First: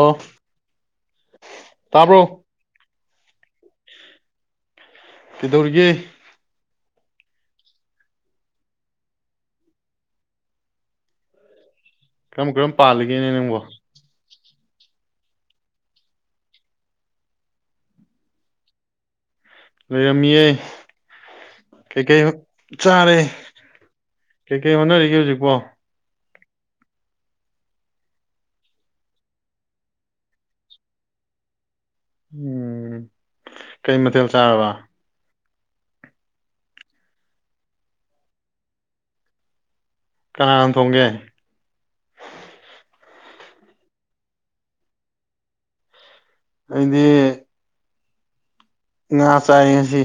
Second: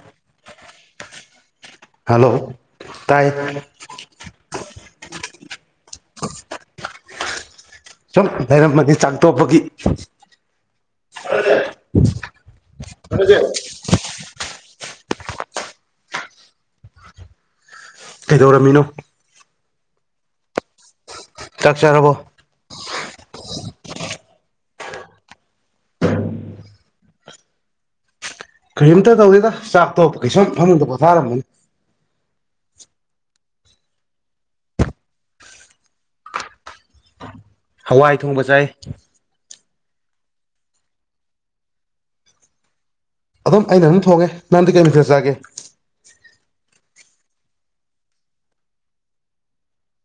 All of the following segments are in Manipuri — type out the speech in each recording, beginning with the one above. ꯑ ꯇꯥꯕ꯭ꯔꯣ ꯍꯜꯂꯣ ꯇꯥꯏ ꯀꯩꯗꯧꯔꯤꯒꯦ ꯁꯨꯝ ꯂꯩꯔꯝꯝꯕꯅꯤ ꯆꯥꯛ ꯇꯣꯛꯄꯒꯤ ꯀꯔꯝ ꯀꯔꯝ ꯄꯥꯜꯂꯤꯒꯦꯅꯦ ꯅꯪꯕꯣ ꯀꯩꯗꯧꯔꯝꯃꯤꯅꯣ ꯂꯩꯔꯝꯃꯤꯌꯦ ꯆꯥꯛ ꯀꯩ ꯆꯥꯔꯕꯣ ꯀꯩ ꯆꯥꯔꯦ ꯀꯩꯀꯩ ꯍꯣꯠꯅꯔꯤꯒꯦ ꯍꯧꯖꯤꯛꯄꯣ ꯀꯔꯤꯝꯇ ꯇꯧꯗꯦꯗ ꯆꯥꯛꯇꯣꯄꯒꯤ ꯁꯨꯝ ꯐꯝꯃꯨꯡꯗ ꯄꯣꯊꯥꯔꯝꯃꯅꯤ ꯎꯝ ꯀꯩ ꯃꯊꯦꯜ ꯆꯥꯔꯕ ꯍꯋꯥꯏ ꯊꯣꯡꯕ ꯆꯥꯏ ꯀꯅꯥꯅ ꯊꯣꯡꯒꯦ ꯑꯗꯨꯝ ꯑꯩꯅ ꯑꯗꯨꯝ ꯊꯣꯡꯉꯦ ꯅꯪꯗꯤ ꯀꯩ ꯃꯊꯦꯜ ꯆꯥꯒꯦ ꯑꯩꯗꯤ ꯉꯥ ꯆꯥꯏ ꯉꯁꯤ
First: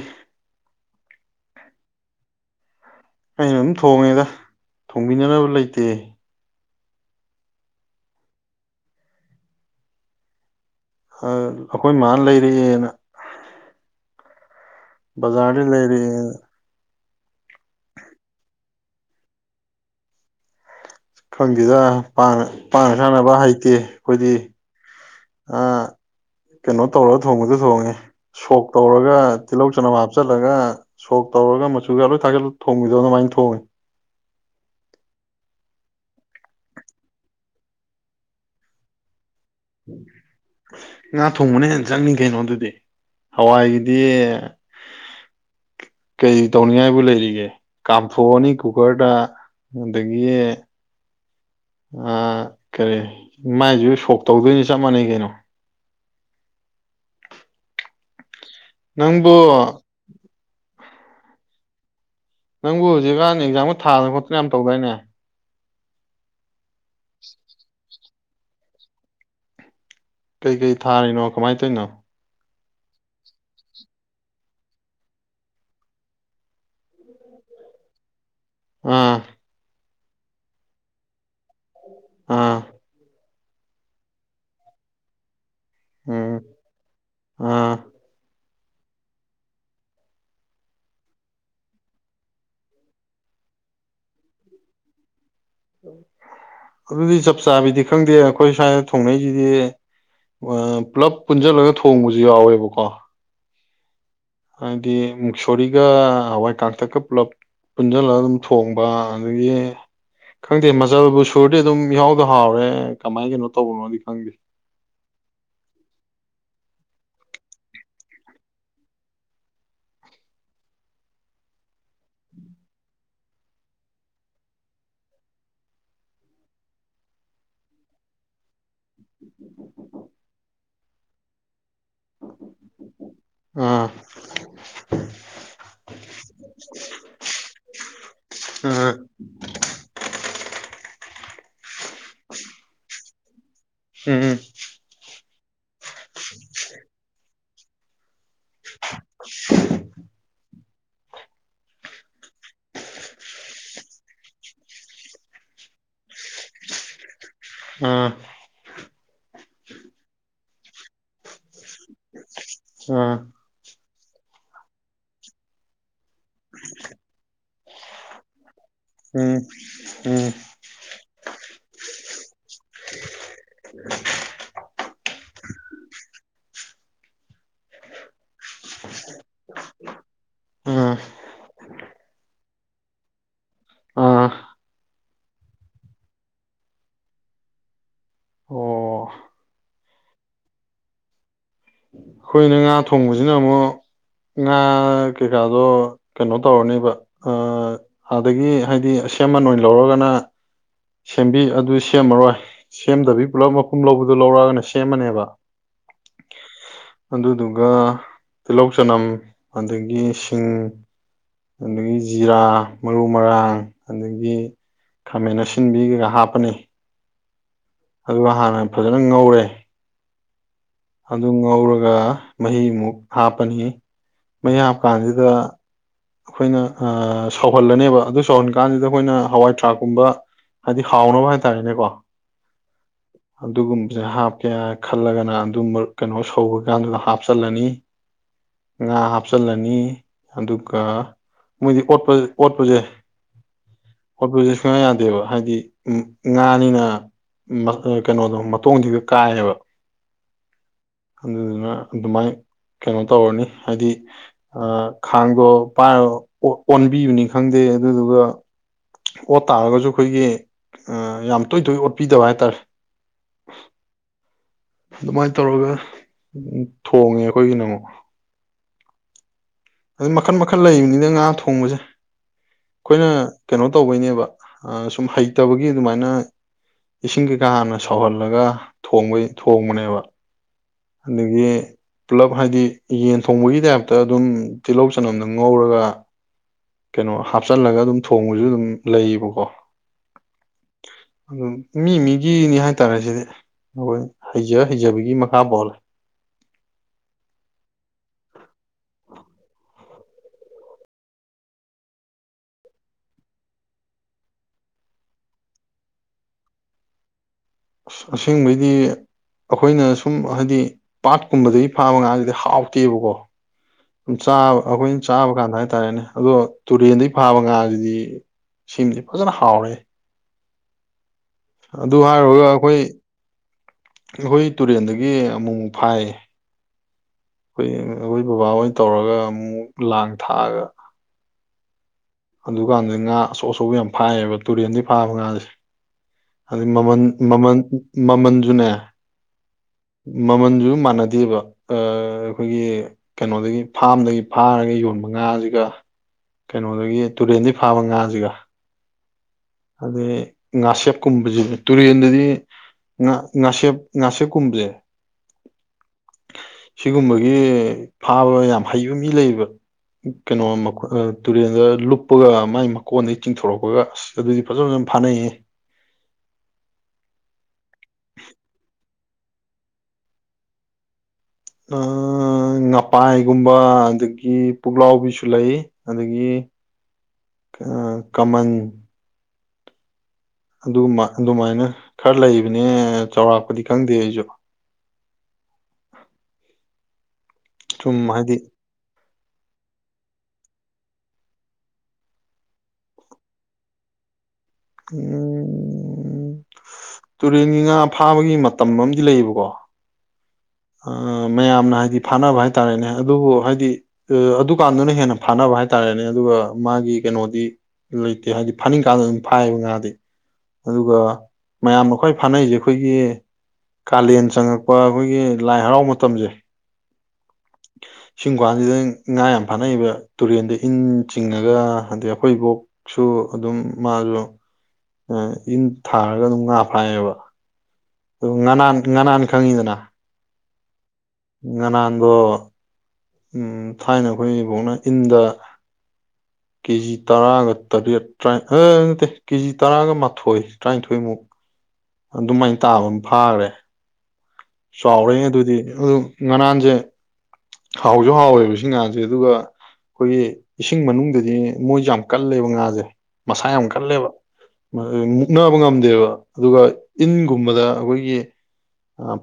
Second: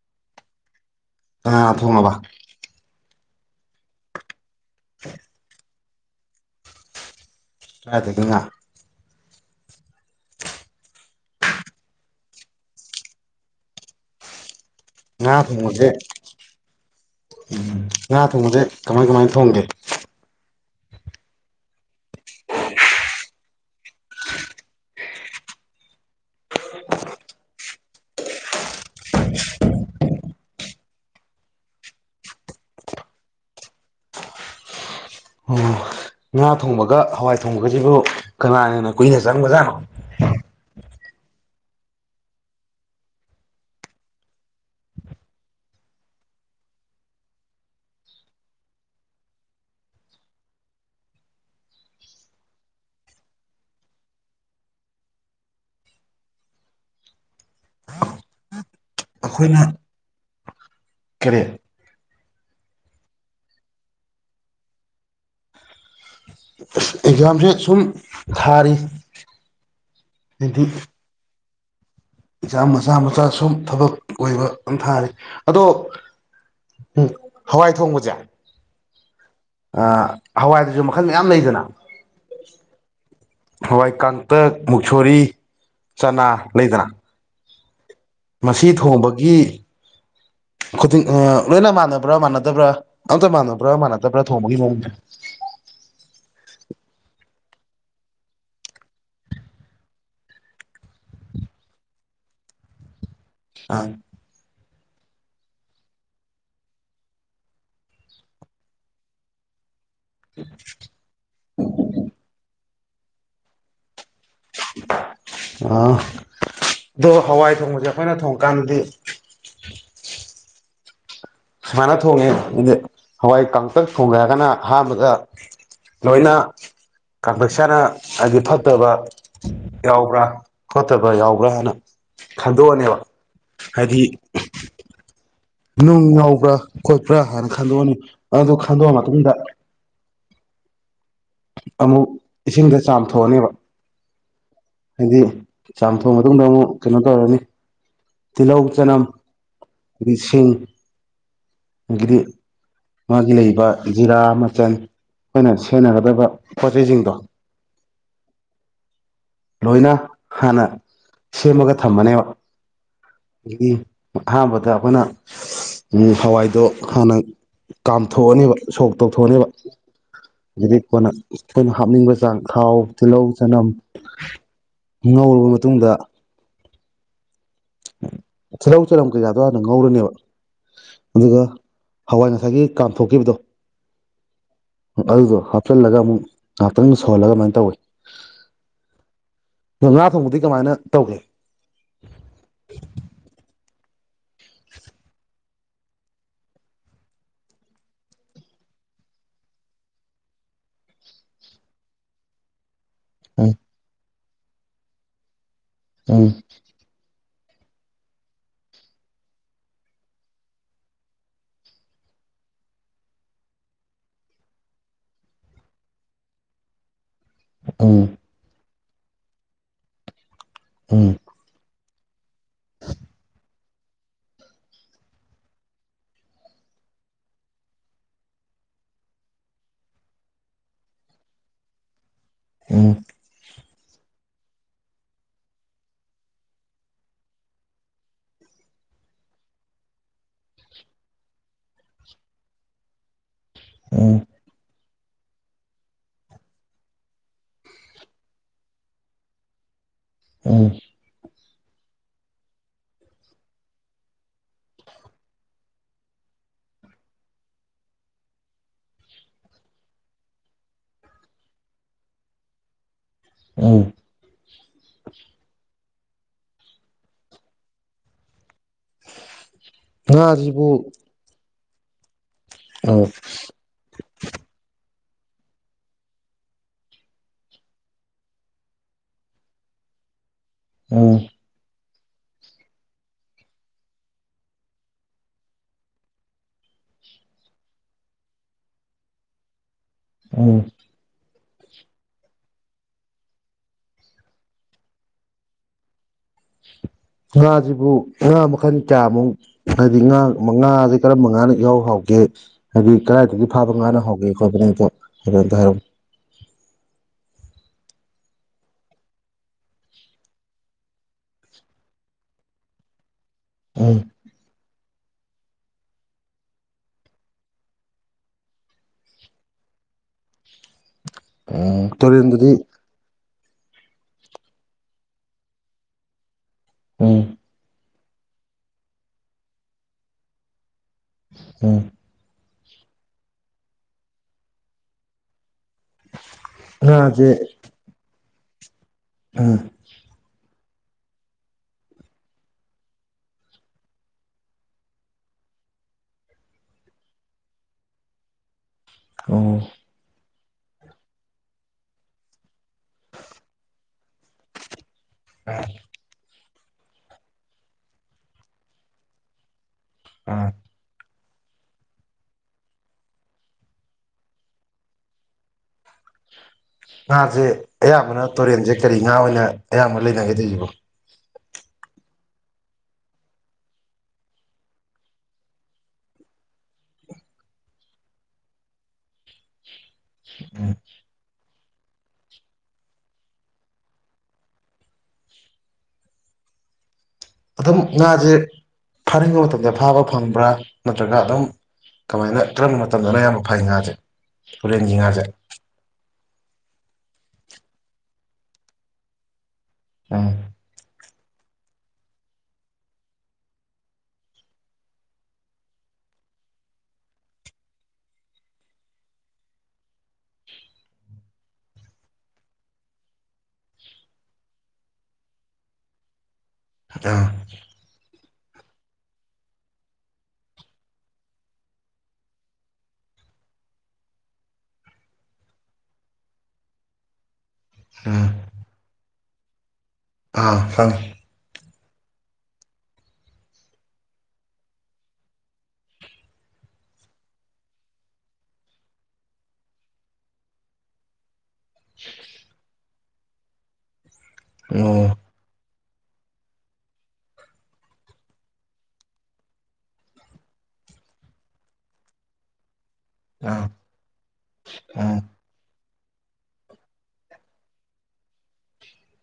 ꯉꯥ ꯊꯣꯡꯉꯕ ꯑꯩꯅ ꯑꯗꯨꯝ ꯊꯣꯡꯉꯦꯗ ꯊꯣꯡꯕꯤꯅꯅꯕ ꯂꯩꯇꯦ ꯀꯥꯏꯗꯒꯤ ꯉꯥ ꯑꯩꯈꯣꯏ ꯃꯥꯅ ꯂꯩꯔꯛꯑꯦꯅ ꯕꯖꯥꯔꯗꯩ ꯂꯩꯔꯛꯑꯦꯅ ꯎꯝ ꯉꯥ ꯊꯣꯡꯕꯁꯦ ꯀꯃꯥꯏ ꯀꯃꯥꯏꯅ ꯊꯣꯡꯒꯦ ꯈꯪꯁꯤꯗ ꯄꯥꯡꯅ ꯁꯥꯟꯅꯕ ꯍꯩꯇꯦ ꯑꯩꯈꯣꯏꯗꯤ ꯀꯩꯅꯣ ꯇꯧꯔꯒ ꯊꯣꯡꯕꯗ ꯊꯣꯡꯉꯦ ꯁꯣꯛ ꯇꯧꯔꯒ ꯇꯤꯜꯍꯧ ꯆꯅꯝ ꯍꯥꯞꯆꯜꯂꯒ ꯁꯣꯛ ꯇꯧꯔꯒ ꯃꯆꯨꯒ ꯂꯣꯏ ꯊꯥꯛꯆꯜꯂꯒ ꯊꯣꯡꯕꯗꯣ ꯑꯗꯨꯃꯥꯏꯅ ꯊꯣꯡꯉꯤ ꯑꯣ ꯉꯥ ꯊꯣꯡꯕꯒ ꯍꯋꯥꯏ ꯊꯣꯡꯕꯒꯁꯤꯕꯨ ꯀꯅꯥꯅꯟꯅ ꯀꯨꯏꯅꯁꯤ ꯆꯪꯕꯖꯥꯠꯅꯣ ꯉꯥ ꯊꯣꯡꯕꯅ ꯍꯦꯟꯅ ꯆꯪꯅꯤ ꯀꯩꯅꯣ ꯑꯗꯨꯗꯤ ꯍꯋꯥꯏꯒꯤꯗꯤ ꯀꯔꯤ ꯇꯧꯅꯤꯡꯉꯥꯏꯕꯨ ꯂꯩꯔꯤꯒꯦ ꯀꯥꯝꯊꯣꯛꯑꯅꯤ ꯀꯨꯀꯔꯗ ꯑꯗꯒꯤ ꯀꯔꯤ ꯃꯥꯏꯁꯨ ꯁꯣꯛ ꯇꯧꯗꯣꯏꯅꯤ ꯆꯞ ꯃꯥꯟꯅꯩ ꯀꯩꯅꯣ ꯅꯪꯕꯨ ꯑꯩꯈꯣꯏꯅ ꯀꯔꯤ ꯅꯪꯕꯨ ꯍꯧꯖꯤꯛꯀꯥꯟ ꯑꯦꯛꯖꯥꯝꯒ ꯊꯥꯗꯅ ꯈꯣꯠꯇꯅ ꯌꯥꯝ ꯇꯧꯗꯥꯏꯅꯦ ꯑꯦꯛꯖꯥꯝꯁꯦ ꯁꯨꯝ ꯊꯥꯔꯤ ꯀꯩ ꯍꯥꯏꯗꯤ ꯀꯩ ꯊꯥꯔꯤꯅꯣ ꯀꯃꯥꯏ ꯇꯣꯏꯅꯣ ꯑꯦꯛꯖꯥꯝ ꯃꯆꯥ ꯃꯆꯥ ꯁꯨꯝ ꯊꯕꯛ ꯑꯣꯏꯕ ꯑꯃꯝ ꯊꯥꯔꯤ ꯑꯗꯣ ꯎ ꯍꯋꯥꯏ ꯊꯣꯡꯕꯁꯦ ꯎꯝ ꯍꯋꯥꯏꯗꯨꯁꯨ ꯃꯈꯜ ꯃꯌꯥꯝ ꯂꯩꯗꯅ ꯑꯝ ꯍꯋꯥꯏ ꯀꯥꯡꯇꯛ ꯃꯨꯛꯁꯣꯔꯤ ꯆꯅꯥ ꯂꯩꯗꯅ ꯑꯝ ꯃꯁꯤ ꯊꯣꯡꯕꯒꯤ ꯈꯨꯗꯤꯡ ꯂꯣꯏꯅ ꯃꯥꯟꯅꯕ꯭ꯔꯥ ꯃꯥꯟꯅꯗꯕ꯭ꯔꯥ ꯑꯝꯇ ꯃꯥꯟꯅꯕ꯭ꯔꯥ ꯃꯥꯟꯅꯗꯕ꯭ꯔꯥ ꯊꯣꯡꯕꯒꯤ ꯃꯑꯣꯡꯁꯦ ꯑꯗꯨꯗꯤ ꯆꯞ ꯆꯥꯕꯤꯗꯤ ꯈꯪꯗꯦ ꯑꯩꯈꯣꯏ ꯁ꯭ꯋꯥꯏꯗ ꯊꯣꯡꯅꯩꯁꯤꯗꯤ ꯄꯨꯂꯞ ꯄꯨꯟꯁꯤꯜꯂꯒ ꯊꯣꯡꯕꯁꯨ ꯌꯥꯎꯋꯦꯕꯀꯣ ꯑꯝ ꯍꯥꯏꯗꯤ ꯃꯨꯛꯁꯣꯔꯤꯒ ꯍꯋꯥꯏ ꯀꯥꯡꯇꯛꯀ ꯄꯨꯜꯂꯞ ꯄꯨꯟꯁꯤꯜꯂꯒ ꯑꯗꯨꯝ ꯊꯣꯡꯕ ꯑꯗꯒꯤ ꯈꯪꯗꯦ ꯃꯖꯜꯕꯨ ꯁꯨꯔꯗꯤ ꯑꯗꯨꯝ ꯏꯍꯥꯎꯗ-ꯍꯥꯎꯔꯦ ꯀꯃꯥꯏꯒꯅꯣ ꯇꯧꯕꯃꯒꯤ ꯑꯥ ꯗꯣ ꯍꯋꯥꯏ ꯊꯣꯡꯕꯁꯦ ꯑꯩꯈꯣꯏꯅ ꯊꯣꯡꯕꯀꯥꯟꯗꯗꯤ ꯃꯅ ꯊꯣꯡꯉꯦ ꯏꯗꯤ [unintelligible] ꯍꯋꯥꯏ ꯀꯇꯛ ꯊꯣꯡꯒꯦ ꯍꯥꯏꯔꯒꯅ ꯑꯍꯥꯟꯕꯗ ꯂꯣꯏꯅ ꯀꯥꯡꯇꯛꯁꯦ ꯍꯥꯟꯅ ꯍꯥꯏꯗꯤ ꯐꯠꯇꯕ ꯌꯥꯎꯕ꯭ꯔꯥ ꯐꯣꯠꯇꯕ ꯌꯥꯎꯕ꯭ꯔꯥ ꯍꯥꯟꯅ ꯈꯟꯗꯣꯛꯑꯅꯦꯕ ꯑꯥ ꯍꯥꯏꯗꯤ [unintelligible] ꯅꯨꯡ ꯌꯥꯎꯕ꯭ꯔꯥ ꯈꯣꯠꯄ꯭ꯔꯥ ꯍꯥꯏꯅ ꯈꯟꯗꯣꯛꯑꯅꯤ ꯑꯗꯨ ꯑꯥ ꯈꯟꯗꯣꯛꯑ ꯃꯇꯨꯡꯗ ꯑꯃꯨꯛ ꯏꯁꯤꯡꯗ ꯆꯥꯝꯊꯣꯛ [unintelligible] ꯊꯣꯑꯅꯦꯕ ꯎꯝ-ꯎꯝ ꯗꯤ ꯆꯥꯝꯊꯣꯛ ꯃꯇꯨꯡꯗ ꯑꯃꯨꯛ ꯀꯩꯅꯣ ꯇꯧꯔꯅꯤ ꯇꯤꯜꯍꯧ ꯆꯅꯝ ꯑꯗꯒꯤ ꯁꯤꯡ ꯑꯗꯒꯤꯗꯤ ꯃꯥꯒꯤ ꯂꯩꯕ ꯖꯤꯔꯥ ꯃꯆꯜ ꯑꯩꯈꯣꯏꯅ ꯁꯦꯟꯅꯒꯗꯕ ꯄꯣꯠꯆꯩ ꯁꯤꯡꯗꯣ ꯑꯥ ꯂꯣꯏꯅ ꯍꯥꯟꯅ ꯁꯦꯝꯃꯒ ꯊꯝꯃꯅꯦꯕ ꯑꯥ ꯑꯗꯒꯤ ꯑꯍꯥꯟꯕꯗ ꯑꯩꯈꯣꯏꯅ ꯍꯋꯥꯏꯗꯣ ꯍꯥꯟꯅ ꯀꯥꯝꯊꯣꯛꯑꯅꯦꯕ ꯁꯣꯛ ꯎꯝ ꯇꯧꯊꯣꯛꯑꯅꯦꯕ ꯎꯝ ꯑꯗꯒꯤꯗꯤ ꯑꯩꯈꯣꯏꯅ ꯑꯩꯈꯣꯏꯅ ꯍꯥꯞꯅꯤꯡꯕ ꯆꯥꯡ ꯊꯥꯎ ꯇꯤꯜꯍꯧ ꯆꯅꯝ ꯉꯧꯔꯕ ꯃꯇꯨꯡꯗ ꯇꯤꯜꯍꯧ ꯆꯟꯝ ꯀꯩꯀꯥꯗꯣ ꯍꯥꯟꯅ ꯉꯧꯔꯅꯦꯕ ꯑꯥ ꯑꯗꯨꯒ ꯍꯋꯥꯏ ꯉꯁꯥꯏꯒꯤ ꯀꯥꯝꯊꯣꯛꯈꯤꯕꯗꯣ ꯑꯥ ꯑꯗꯨꯗꯣ ꯍꯥꯞꯆꯤꯜꯂꯒ ꯑꯃꯨꯛ ꯉꯥꯇꯪ ꯁꯧꯍꯜꯂꯒ ꯑꯗꯨꯃꯥꯏꯅ ꯇꯧꯋꯦ ꯑꯣ ꯉꯥꯊꯣꯡꯕꯗꯤ ꯀꯃꯥꯏꯅ ꯇꯧꯒꯦ ꯑꯩꯈꯣꯏꯅ ꯉꯥ ꯊꯣꯡꯕꯁꯤꯅ ꯑꯃꯨꯛ ꯉꯥ ꯀꯩꯀꯥꯗꯣ ꯀꯩꯅꯣ ꯇꯧꯔꯅꯦꯕ ꯑꯥ---ꯑꯥꯗꯒꯤ ꯍꯥꯏꯗꯤ ꯑꯁꯦꯝꯃꯟ ꯑꯣꯏꯅ ꯂꯧꯔꯒꯅ ꯁꯦꯝꯕꯤ ꯑꯗꯨ ꯁꯦꯝꯃꯔꯣꯏ ꯁꯦꯝꯗꯕꯤ ꯄꯨꯂꯞ ꯃꯄꯨꯝ ꯂꯧꯕ ꯑꯗꯨ ꯂꯧꯔꯑꯒꯅ ꯁꯦꯝꯃꯅꯦꯕ ꯎꯝ [inaudible] ꯑꯗꯨꯗꯨꯒ ꯇꯤꯜꯍꯧ ꯆꯅꯝ ꯑꯗꯒꯤ ꯁꯤꯡ ꯑꯗꯒꯤ ꯖꯤꯔꯥ ꯃꯔꯨ ꯃꯔꯥꯡ ꯑꯗꯒꯤ ꯈꯥꯃꯦꯟ ꯑꯁꯤꯟꯕꯤꯒ ꯍꯥꯞꯄꯅꯤ ꯎꯝ ꯑꯗꯨꯒ ꯍꯥꯟꯅ ꯐꯖꯅ ꯉꯧꯔꯦ ꯎꯝ ꯑꯗꯨ ꯉꯧꯔ ꯒ ꯃꯍꯤꯃꯨꯛ ꯍꯥꯞꯄꯅꯤ ꯃꯍꯤ ꯍꯥꯞꯄꯀꯥꯟꯁꯤꯗ ꯑꯩꯈꯣꯏꯅ ꯑ ꯁꯧꯍꯜꯂꯅꯦꯕ ꯑꯗꯨ ꯁꯧꯍꯟ ꯀꯥꯟꯁꯤꯗ ꯑꯩꯈꯣꯏꯅ ꯍꯋꯥꯏ ꯊꯔꯥꯛꯀꯨꯝꯕ ꯍꯥꯏꯗꯤ ꯍꯥꯎꯅꯕ ꯍꯥꯏꯇꯥꯔꯦꯅꯦꯀꯣ ꯎꯝ ꯑꯗꯨꯨꯒꯨꯝ [unintelligible] ꯍꯥꯞꯀꯦ ꯈꯜꯂꯒꯅ ꯑꯗꯨꯝ ꯀꯩꯅꯣ ꯁꯧꯕꯀꯥꯟꯗꯨꯗ ꯍꯥꯞꯆꯤꯜꯂꯅꯤ ꯉꯥ ꯍꯥꯞꯆꯤꯜꯂꯅꯤ ꯑꯗꯨ ꯀ--ꯃꯣꯏꯗꯤ ꯑꯣꯠꯄ-ꯑꯣꯠꯄꯁꯦ ꯎꯝ ꯑꯣꯠꯄꯁꯦ ꯁꯨꯡꯌꯥ-ꯌꯥ ꯗꯦꯕ ꯍꯥꯏꯗꯤ ꯎꯝ ꯉꯥꯅꯤꯅ ꯎꯝ ꯃꯥ ꯀꯩ-ꯀꯩꯅꯣꯗꯣ ꯃꯇꯣꯡꯘꯣ ꯍꯦꯛꯇ ꯀꯥꯏꯌꯦꯕ ꯑꯝ ꯑꯗꯨꯗꯨꯅ ꯑꯗꯨꯃꯥꯏꯅ ꯀꯩꯅꯣ ꯇꯧꯔꯅꯤ ꯍꯥꯏꯗꯤ ꯑꯥ ꯈꯥꯡꯗꯣ ꯄꯥꯏꯔꯒ ꯑꯣꯠ ꯑꯣꯟꯕꯤꯕꯅꯤ ꯈꯪꯗꯦ ꯑꯗꯨꯗꯨꯒ ꯑꯣꯠ ꯇꯥꯔꯒꯁꯨ ꯑꯩꯈꯣꯏꯒꯤ ꯑꯥ ꯌꯥꯝ ꯇꯣꯏ ꯇꯣꯏ ꯑꯣꯠꯄꯤꯗꯕ ꯍꯥꯏꯇꯥꯔꯦ ꯎꯝ ꯑꯗꯨꯃꯥꯏꯅ ꯇꯧꯔꯒ [unintelligible] ꯊꯣꯡꯉꯦ ꯑꯩꯈꯣꯏꯒꯤꯅ ꯑꯃꯨꯛ ꯑꯗꯨ ꯃꯈꯟ ꯃꯈꯟ ꯉꯥꯁꯤꯕꯨ ꯂꯩꯕꯅꯤꯅ ꯉꯥ ꯊꯣꯡꯕꯁꯦ ꯎꯝ ꯑꯩꯈꯣꯏꯅ ꯀꯩꯅꯣ ꯇꯧꯕꯩꯅꯦꯕ ꯑꯥ ꯁꯨꯝ ꯍꯩꯇꯕꯒꯤ ꯑꯗꯨꯃꯥꯏꯅ ꯏꯁꯤꯡ ꯀꯩꯀꯥ ꯍꯥꯟꯅ ꯁꯧꯍꯜꯂꯒ ꯊꯣꯡꯕꯩ ꯊꯣꯡꯕꯅꯦꯕ ꯎꯝ ꯑꯗꯒꯤ ꯄꯨꯂꯞ ꯍꯥꯏꯗꯤ ꯌꯦꯟ ꯊꯣꯡꯕꯒꯤ ꯇꯥꯏꯞꯇ ꯑꯗꯨꯝ ꯇꯤꯜꯍꯧ ꯆꯅꯝꯗ ꯉꯧꯔꯒ ꯀꯩꯅꯣ ꯍꯥꯞꯆꯜꯂꯒ ꯑꯗꯨꯝ ꯊꯣꯡꯕꯁꯨ ꯑꯗꯨꯝ ꯂꯩꯌꯦꯕꯀꯣ ꯎꯝ ꯑꯗꯨ ꯃꯤ ꯃꯤꯒꯤꯅꯤ ꯍꯥꯏꯇꯥꯔꯦ ꯁꯤꯗꯤ ꯑꯩꯈꯣꯏ ꯍꯩꯖ ꯍꯩꯖꯕꯒꯤ ꯃꯈꯥ ꯄꯣꯜꯂꯦ ꯉꯥꯁꯤꯕꯨ ꯉꯥ ꯃꯈꯜ ꯀꯌꯥꯃꯨꯛ ꯍꯥꯏꯗꯤ ꯉꯥ ꯉꯥꯁꯦ ꯀꯔꯝꯕ ꯉꯥꯅ ꯏꯍꯥꯎ ꯍꯧꯒꯦ ꯍꯥꯏꯗꯤ ꯀꯗꯥꯏꯗꯒꯤ ꯐꯥꯕ ꯉꯥꯅ ꯍꯥꯎꯒꯦ ꯈꯣꯠꯄꯅꯣꯗꯣ ꯑꯝꯇ ꯍꯥꯏꯔꯝꯃꯨ ꯑꯥꯁ ꯑꯁꯦꯡꯕꯩꯗꯤ ꯑꯩꯈꯣꯏꯅ ꯁꯨꯝ ꯍꯥꯏꯗꯤ ꯄꯥꯠꯀꯨꯝꯕꯗꯒꯤ ꯐꯥꯕ ꯉꯥꯁꯤꯗꯤ ꯍꯥꯎꯇꯦꯕꯀꯣ ꯎꯝ ꯁꯨꯝ ꯆꯥꯕ ꯑꯩꯈꯣꯏꯅ ꯆꯥꯕ ꯀꯥꯟꯗ ꯍꯥꯏꯇꯥꯔꯦꯅꯦ ꯑꯗꯣ ꯇꯨꯔꯦꯟꯗꯒꯤ ꯐꯥꯕ ꯉꯥꯁꯤꯗꯤ ꯁꯤꯃꯥꯗꯤ ꯐꯖꯅ ꯍꯥꯎꯔꯦꯍꯦ ꯎꯝ ꯑꯗꯨ ꯍꯥꯏꯔꯨꯔꯒ ꯇꯨꯔꯦꯟꯗꯗꯤ ꯑꯩꯈꯣꯏ ꯑꯩꯈꯣꯏ ꯇꯨꯔꯦꯟꯗꯒꯤ ꯑꯃꯨꯛꯃꯨꯛ ꯐꯥꯏꯌꯦ ꯎꯝ [unintelligible] ꯑꯩꯈꯣꯏ ꯕꯕꯥ ꯍꯣꯏꯅ ꯇꯧꯔꯒ ꯑꯃꯨꯛꯃꯨꯛ ꯂꯥꯡ ꯊꯥꯛꯑꯒ ꯎꯝ ꯑꯗꯨꯀꯥꯟꯗꯗꯤ ꯉꯥ ꯑꯆꯧ ꯑꯆꯧꯕ ꯌꯥꯝ ꯐꯥꯏꯌꯦꯕ ꯇꯨꯔꯦꯟꯗꯤ ꯐꯥꯕ ꯉꯥꯁꯦ ꯑꯗ ꯃꯃꯟ ꯉꯥꯁꯦ ꯃꯃꯜ ꯃꯃꯜ ꯎꯝ [unintelligible] ꯃꯥꯃꯟꯖꯨ ꯑꯗꯨ ꯃꯥꯟꯅꯗꯦꯕ ꯑꯥ ꯑꯩꯈꯣꯏꯒꯤ ꯀꯩꯅꯣꯗꯒꯤ ꯐꯥꯝꯗꯒꯤ ꯐꯥꯔꯒ ꯌꯣꯟꯕ ꯉꯥꯁꯤꯒ ꯀꯩꯅꯣꯗꯒꯤ ꯇꯨꯔꯦꯟꯗꯒꯤ ꯐꯥꯕ ꯉꯥꯁꯤꯒ ꯑꯣ ꯑꯗꯒꯤ ꯉꯥꯁꯦꯞꯀꯨꯝꯕꯕꯁꯤꯅꯦ ꯇꯨꯔꯦꯟꯗꯗꯤ ꯉꯥ ꯉꯥꯁꯦꯞ ꯉꯥꯁꯦꯞꯀꯨꯝꯕꯁꯦ ꯑꯥ ꯁꯤꯒꯨꯝꯕꯒꯤ ꯐꯥꯕ ꯌꯥꯝ ꯍꯩꯕ ꯃꯤ ꯂꯩꯕ ꯀꯩꯅꯣ ꯑꯥ [unintelligible] ꯇꯨꯔꯦꯟꯗ ꯂꯨꯞꯄꯒ ꯃꯥꯏ ꯃꯀꯣꯟꯗꯒꯤ ꯆꯤꯡꯊꯣꯔꯛꯄꯒ ꯑꯥꯁ ꯑꯗꯨꯗꯤ ꯐꯖ ꯐꯖꯅ ꯐꯥꯅꯩꯌꯦ ꯉꯥꯁꯦ ꯑꯌꯥꯝꯕꯅ ꯇꯨꯔꯦꯟꯁꯦ ꯀꯔꯤ ꯉꯥ ꯑꯣꯏꯅ ꯑꯌꯥꯝꯕ ꯂꯩꯅꯒꯗꯣꯏꯖꯤꯕꯣ ꯑꯥꯥ ꯉꯄꯥꯏꯒꯨꯝꯕ ꯑꯗꯒꯤ ꯄꯨꯛꯂꯥꯎꯕꯤꯁꯨ ꯂꯩ ꯑꯗꯒꯤ ꯀꯃꯟ ꯑꯗꯨꯃꯥ ꯑꯗꯨꯃꯥꯏꯅ ꯈꯔ ꯂꯩꯕꯅꯦ ꯆꯥꯎꯔꯥꯛꯄꯗꯤ ꯈꯪꯗꯦ ꯑꯩꯁꯨ ꯑꯗꯨꯝ ꯁꯨꯝ ꯉꯖꯦ ꯍꯥꯏꯗꯤ ꯐꯥꯅꯤꯡꯕ ꯃꯇꯝꯗ ꯐꯥꯕ ꯐꯪꯕ꯭ꯔꯥ ꯅꯠꯇ꯭ꯔꯒ ꯑꯗꯨꯝ ꯀꯃꯥꯏꯅ ꯀꯔꯝꯕ ꯃꯇꯝꯗꯅ ꯑꯌꯥꯝꯕ ꯐꯥꯏ ꯉꯥꯖꯦ ꯎꯝ ꯇꯨꯔꯦꯟꯒꯤ ꯉꯥ ꯐꯥꯕꯒꯤ ꯃꯇꯝ ꯑꯃꯗꯤ ꯂꯩꯌꯦꯕꯀꯣ ꯎꯝ꯫ ꯑꯥ ꯃꯌꯥꯝꯅ ꯍꯥꯏꯗꯤ ꯐꯥꯅꯕ ꯍꯥꯏꯇꯥꯔꯦꯅꯦ ꯑꯗꯨꯕꯨ ꯍꯥꯏꯗꯤ ꯑ ꯑꯗꯨꯀꯥꯟꯗꯨꯅ ꯍꯦꯟꯅ ꯐꯥꯅꯕ ꯍꯥꯏꯇꯥꯥꯔꯦꯅꯦ ꯑꯗꯨꯒ ꯃꯥꯒꯤ ꯀꯩꯅꯣꯗꯤ ꯂꯩꯇꯦ ꯍꯥꯏꯗꯤ ꯐꯥꯅꯤꯡꯀꯥꯟꯗ ꯑꯗꯨꯝ ꯐꯥꯏꯌꯦꯕ ꯉꯥꯗꯤ ꯑꯗꯨꯒ ꯃꯌꯥꯝꯅ ꯈꯋꯥꯏ ꯐꯥꯅꯩꯖꯦ ꯑꯩꯈꯣꯏꯒꯤ ꯀꯥꯂꯦꯟ ꯆꯪꯉꯛꯄ ꯑꯩꯈꯣꯏꯒꯤ ꯂꯥꯏ ꯍꯔꯥꯎ ꯃꯇꯝꯖꯦ ꯑꯝ꯫ ꯁꯤꯒꯨꯝ ꯀꯥꯟꯁꯤꯗ ꯉꯥ ꯌꯥꯝ ꯐꯥꯅꯩꯑꯕ ꯇꯨꯔꯦꯟꯗ ꯏꯟ ꯆꯤꯡꯉꯒ ꯑꯗꯩ ꯑꯩꯈꯣꯏꯕꯣꯛꯁꯨ ꯑꯗꯨꯝ ꯃꯥꯁꯨ ꯏꯟ ꯊꯥꯔꯒ ꯑꯗꯨꯝ ꯉꯥ ꯐꯥꯏꯌꯦꯕ꯫ ꯎꯝ ꯉꯅꯥꯟ ꯉꯅꯥꯟ ꯈꯪꯉꯤꯗꯅ ꯑꯥ ꯈꯪꯉꯦ꯫ ꯉꯅꯥꯟꯗꯣ ꯎꯝ ꯊꯥꯏꯅ ꯑꯈꯣꯏ ꯏꯕꯣꯛꯅ ꯏꯟꯗ ꯀꯦꯖꯤ ꯇꯔꯥꯒ ꯇꯔꯦꯠ ꯑꯩ ꯅꯠꯇꯦ ꯀꯦꯖꯤ ꯇꯔꯥꯒ ꯃꯥꯊꯣꯏ ꯇꯔꯥꯅꯤꯊꯣꯏꯃꯨꯛ ꯑꯗꯨꯃꯥꯏꯅ ꯇꯥꯕ ꯑꯃ ꯐꯥꯒꯔꯦ꯫ ꯑꯣ ꯆꯥꯎꯔꯦꯍꯦ ꯑꯗꯨꯗꯤ ꯑꯗꯨ ꯉꯅꯥꯟꯖꯦ ꯍꯥꯎꯖꯨ ꯍꯥꯎꯋꯦꯕ ꯁꯤ ꯉꯥꯁꯦ ꯑꯗꯨꯒ ꯑꯩꯈꯣꯏꯒꯤ ꯏꯁꯤꯡ ꯃꯅꯨꯡꯗꯗꯤ ꯃꯣꯏꯖꯦ ꯌꯥꯝ ꯀꯜꯂꯦꯕ ꯉꯥꯖꯦ꯫ ꯃꯁꯥ ꯌꯥꯝ ꯑꯥ ꯀꯜꯂꯦꯕ ꯃꯗꯤ ꯎꯝ ꯃꯨꯛꯅꯕ ꯉꯝꯗꯦꯕ꯫ ꯑꯗꯨꯒ ꯏꯟꯒꯨꯝꯕꯗ ꯑꯩꯈꯣꯏꯒꯤ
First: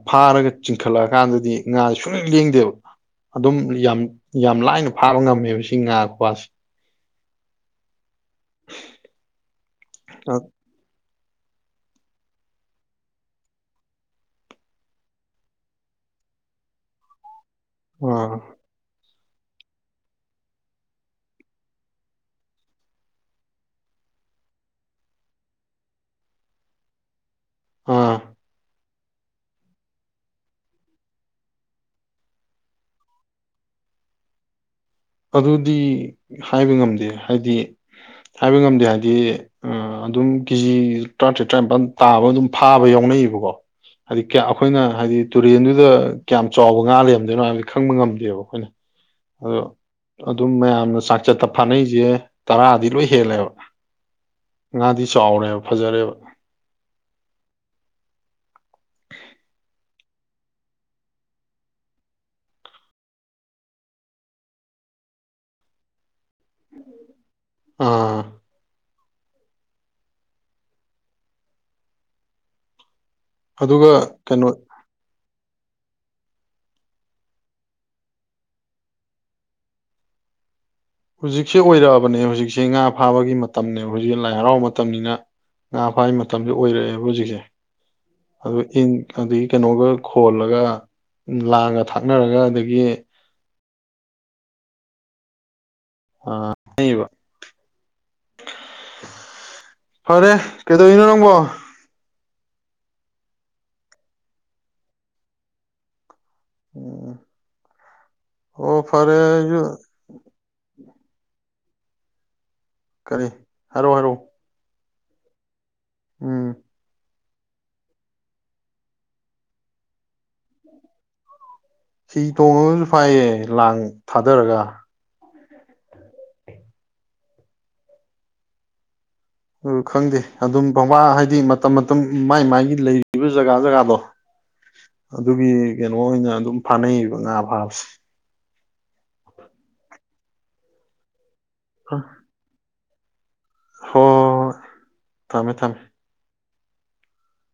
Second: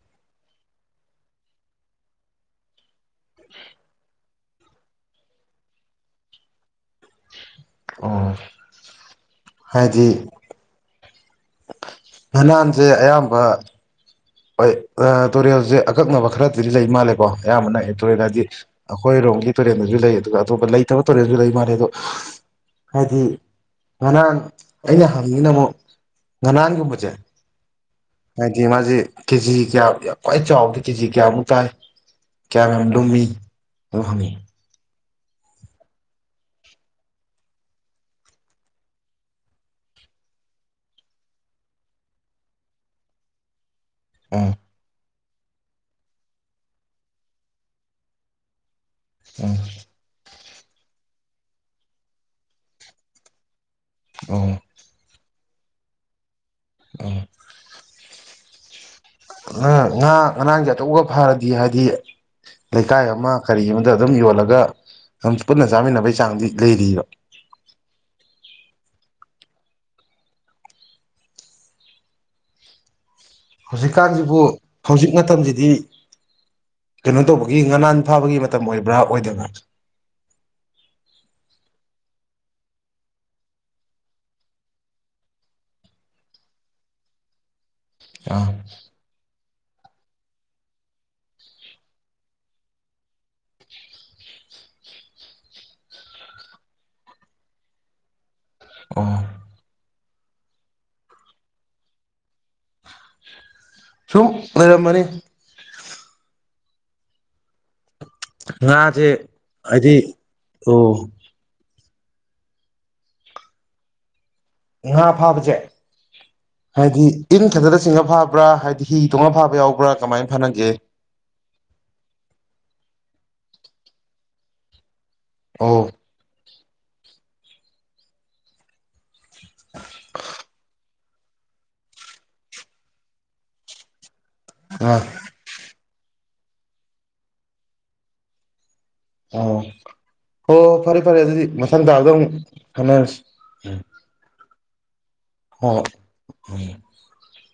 ꯐꯥꯔꯒ ꯆꯤꯡꯈꯠꯂꯛꯑꯀꯥꯟꯗꯗꯤ ꯉꯥꯖꯦ ꯁꯨꯡꯂꯦꯡ ꯂꯦꯡꯗꯦꯕ꯫ ꯑꯗꯨꯝ ꯌꯥꯝ ꯌꯥꯝ ꯂꯥꯏꯅ ꯐꯥꯕ ꯉꯝꯃꯦꯕ ꯁꯤ ꯉꯥ ꯈꯨꯐꯥꯁꯦ꯫ ꯑꯣ ꯍꯥꯏꯗꯤ ꯉꯥꯅꯥꯟꯁꯦ ꯑꯌꯥꯝꯕ ꯍꯣꯏ ꯇꯨꯔꯦꯜꯁꯦ ꯑꯀꯛꯅꯕ ꯈꯔꯗꯤ ꯂꯩ ꯃꯥꯜꯂꯦꯀꯣ ꯑꯌꯥꯝꯕꯅ [unintelligible] ꯑꯥ ꯑꯩꯈꯣꯏꯔꯣꯝꯒꯤ ꯇꯨꯔꯦꯜꯗꯖꯨ ꯂꯩ ꯑꯗꯨꯒ ꯑꯇꯣꯄ ꯂꯩꯇꯕ ꯇꯨꯔꯦꯜꯖꯨ ꯂꯩ ꯃꯥꯜꯂꯦ ꯑꯗꯣ ꯍꯥꯏꯗꯤ ꯉꯥꯅꯥꯟ ꯑꯩꯅ ꯍꯪꯅꯤꯡꯉꯤꯅ ꯑꯃꯨꯛ ꯉꯥꯅꯥꯟꯒꯨꯝꯕꯖꯦ ꯑꯥ ꯍꯥꯗꯤ ꯃꯥꯖꯤ ꯀꯦꯖꯤ ꯀꯌꯥ ꯈ꯭ꯋꯥꯏ ꯆꯥꯎꯕꯗ ꯀꯦꯖꯤ ꯀꯌꯥꯃꯨꯛ ꯇꯥꯏ ꯀꯌꯥꯝ ꯌꯥꯝ ꯂꯨꯝꯃꯤ ꯑꯗꯨ ꯍꯪꯅꯤꯡꯉꯤ꯫ ꯑꯗꯨꯗꯤ ꯍꯥꯏꯕ ꯉꯝꯗꯦ ꯍꯥꯏꯗꯤ ꯍꯥꯏꯕ ꯉꯝꯗꯦ ꯍꯥꯏꯗꯤ ꯑꯗꯨꯝ ꯀꯦꯖꯤ ꯇꯔꯥꯇꯔꯦꯠ ꯇꯔꯥꯅꯤꯄꯜ ꯇꯥꯕ ꯑꯗꯨꯝ ꯐꯥꯕ ꯌꯥꯎꯅꯩꯌꯦꯕꯀꯣ ꯍꯥꯏꯗꯤ ꯀꯌꯥ ꯎꯝ ꯑꯈꯣꯏꯅ ꯍꯥꯏꯗꯤ ꯇꯨꯔꯦꯟꯗꯨꯗ ꯀꯌꯥꯝ ꯆꯥꯎꯕ ꯉꯥ ꯂꯩꯔꯝꯗꯣꯏꯅꯣ ꯍꯥꯏꯕꯗꯤ ꯈꯪꯕ ꯉꯝꯗꯦꯕ ꯑꯩꯈꯣꯏꯅ꯫ ꯎꯝ꯫ ꯑꯗꯣ ꯑꯗꯨꯝ ꯃꯌꯥꯝꯅ ꯆꯥꯛꯆꯠꯇ ꯐꯥꯅꯩꯁꯦ ꯇꯔꯥꯗꯤ ꯂꯣꯏ ꯍꯦꯜꯂꯦꯕ꯫ ꯑꯣ꯫ ꯉꯥꯗꯤ ꯆꯥꯎꯔꯦꯕ ꯐꯖꯔꯦꯕ꯫ ꯎꯝ꯫ ꯎꯝ ꯉꯥ ꯉꯟꯥꯟ ꯑꯆꯧꯕ ꯑꯃ ꯐꯥꯔꯗꯤ ꯍꯥꯏꯗꯤ ꯂꯩꯀꯥꯏ ꯑꯃ ꯀꯔꯤ ꯑꯃꯗ ꯑꯗꯨꯝ ꯌꯣꯜꯂꯒ ꯑꯗꯨꯝ ꯄꯨꯟꯅ ꯆꯥꯃꯤꯟꯅꯕꯩ ꯆꯥꯡꯗꯤ ꯂꯩꯔꯤꯕ [unintelligible] ꯑꯥ ꯑꯗꯨꯒ ꯍꯧꯖꯤꯛꯀꯥꯟꯁꯤꯕꯨ ꯀꯩꯅꯣ ꯍꯧꯖꯤꯛ ꯃꯇꯝꯁꯤ ꯗꯤ ꯀꯩꯅꯣ ꯇꯧꯕꯒꯤ ꯉꯅꯥꯟ ꯐꯥꯕꯒꯤ ꯃꯇꯝ ꯑꯣꯏꯕ꯭ꯔꯥ ꯑꯣꯏꯗꯕ꯭ꯔꯥ ꯍꯧꯖꯤꯛꯁꯦ ꯑꯣꯏꯔꯛꯑꯕꯅꯦ ꯍꯧꯖꯤꯛꯁꯦ ꯉꯥ ꯐꯥꯕꯒꯤ ꯃꯇꯝꯅꯦ ꯍꯧꯖꯤꯛꯁꯦ ꯂꯥꯏ ꯍꯔꯥꯎꯕ ꯃꯇꯝꯅꯤꯅ ꯉꯥ ꯐꯥꯕ ꯃꯇꯝꯁꯦ ꯑꯣꯏꯔꯛꯑꯦꯕ ꯍꯧꯖꯤꯛꯁꯦ ꯑ ꯑꯥ ꯏ ꯈꯥꯗꯤꯟ ꯀꯩꯅꯣꯒ ꯈꯣꯜꯂꯒ ꯂꯥꯡꯒ ꯊꯥꯛꯅꯔꯒ ꯑꯗꯒꯤ ꯑ ꯑꯅꯩꯕ ꯑ ꯐꯔꯦ ꯀꯩꯗꯧꯔꯤꯅꯣ ꯅꯪꯕꯣ ꯁꯨꯛ ꯂꯩꯔꯝꯕꯅꯤ ꯎꯝ [inaudible] ꯑꯣ ꯉꯥꯖꯦ ꯐꯔꯦ ꯑꯩꯁꯨ ꯍꯥꯏꯗꯤ ꯑꯣ ꯀꯔꯤ ꯍꯥꯏꯔꯣ ꯍꯥꯏꯔꯣ ꯉꯥ ꯐꯕꯥꯖꯦ ꯍꯥꯏꯗꯤ ꯏꯟ ꯈꯛꯇꯗ ꯆꯤꯡꯉ ꯐꯥꯕ꯭ꯔꯥ ꯍꯥꯏꯗꯤ ꯍꯤ ꯇꯣꯡꯉ ꯐꯥꯕ ꯌꯥꯎꯕ꯭ꯔꯥ ꯀꯃꯥꯏꯅ ꯐꯅꯒꯦ ꯍꯤ ꯇꯣꯡꯉꯒꯁꯨ ꯐꯥꯏꯌꯦ ꯂꯥꯡ ꯊꯥꯗꯔꯒ ꯑꯣ ꯎ ꯈꯪꯗꯦ ꯑꯗꯨꯝ ꯋꯥ ꯍꯥꯏꯗꯤ ꯃꯇꯝ ꯃꯇꯝ ꯃꯥꯏ ꯃꯥꯏꯒꯤ ꯂꯩꯔꯤꯕ ꯖꯒꯥ ꯖꯒꯥꯗꯣ ꯑꯥ ꯑꯗꯨꯒꯤ ꯀꯩꯅꯣ ꯑꯣꯏꯅ ꯑꯗꯨꯝ ꯐꯥꯅꯩꯌꯦꯕ ꯉꯥ ꯐꯥꯕꯁꯦ ꯑ ꯍꯣ ꯐꯔꯦ ꯐꯔꯦ ꯑꯗꯨꯗꯤ ꯃꯊꯪ ꯍꯣꯏ ꯇꯥꯗ ꯑꯃꯨꯛ ꯈꯅꯔꯁꯦ ꯎꯝ ꯍꯣꯏ ꯊꯝꯃꯦ ꯍꯣꯏ ꯊꯝꯃꯦ ꯍꯣꯏ ꯎꯝ [unintelligible]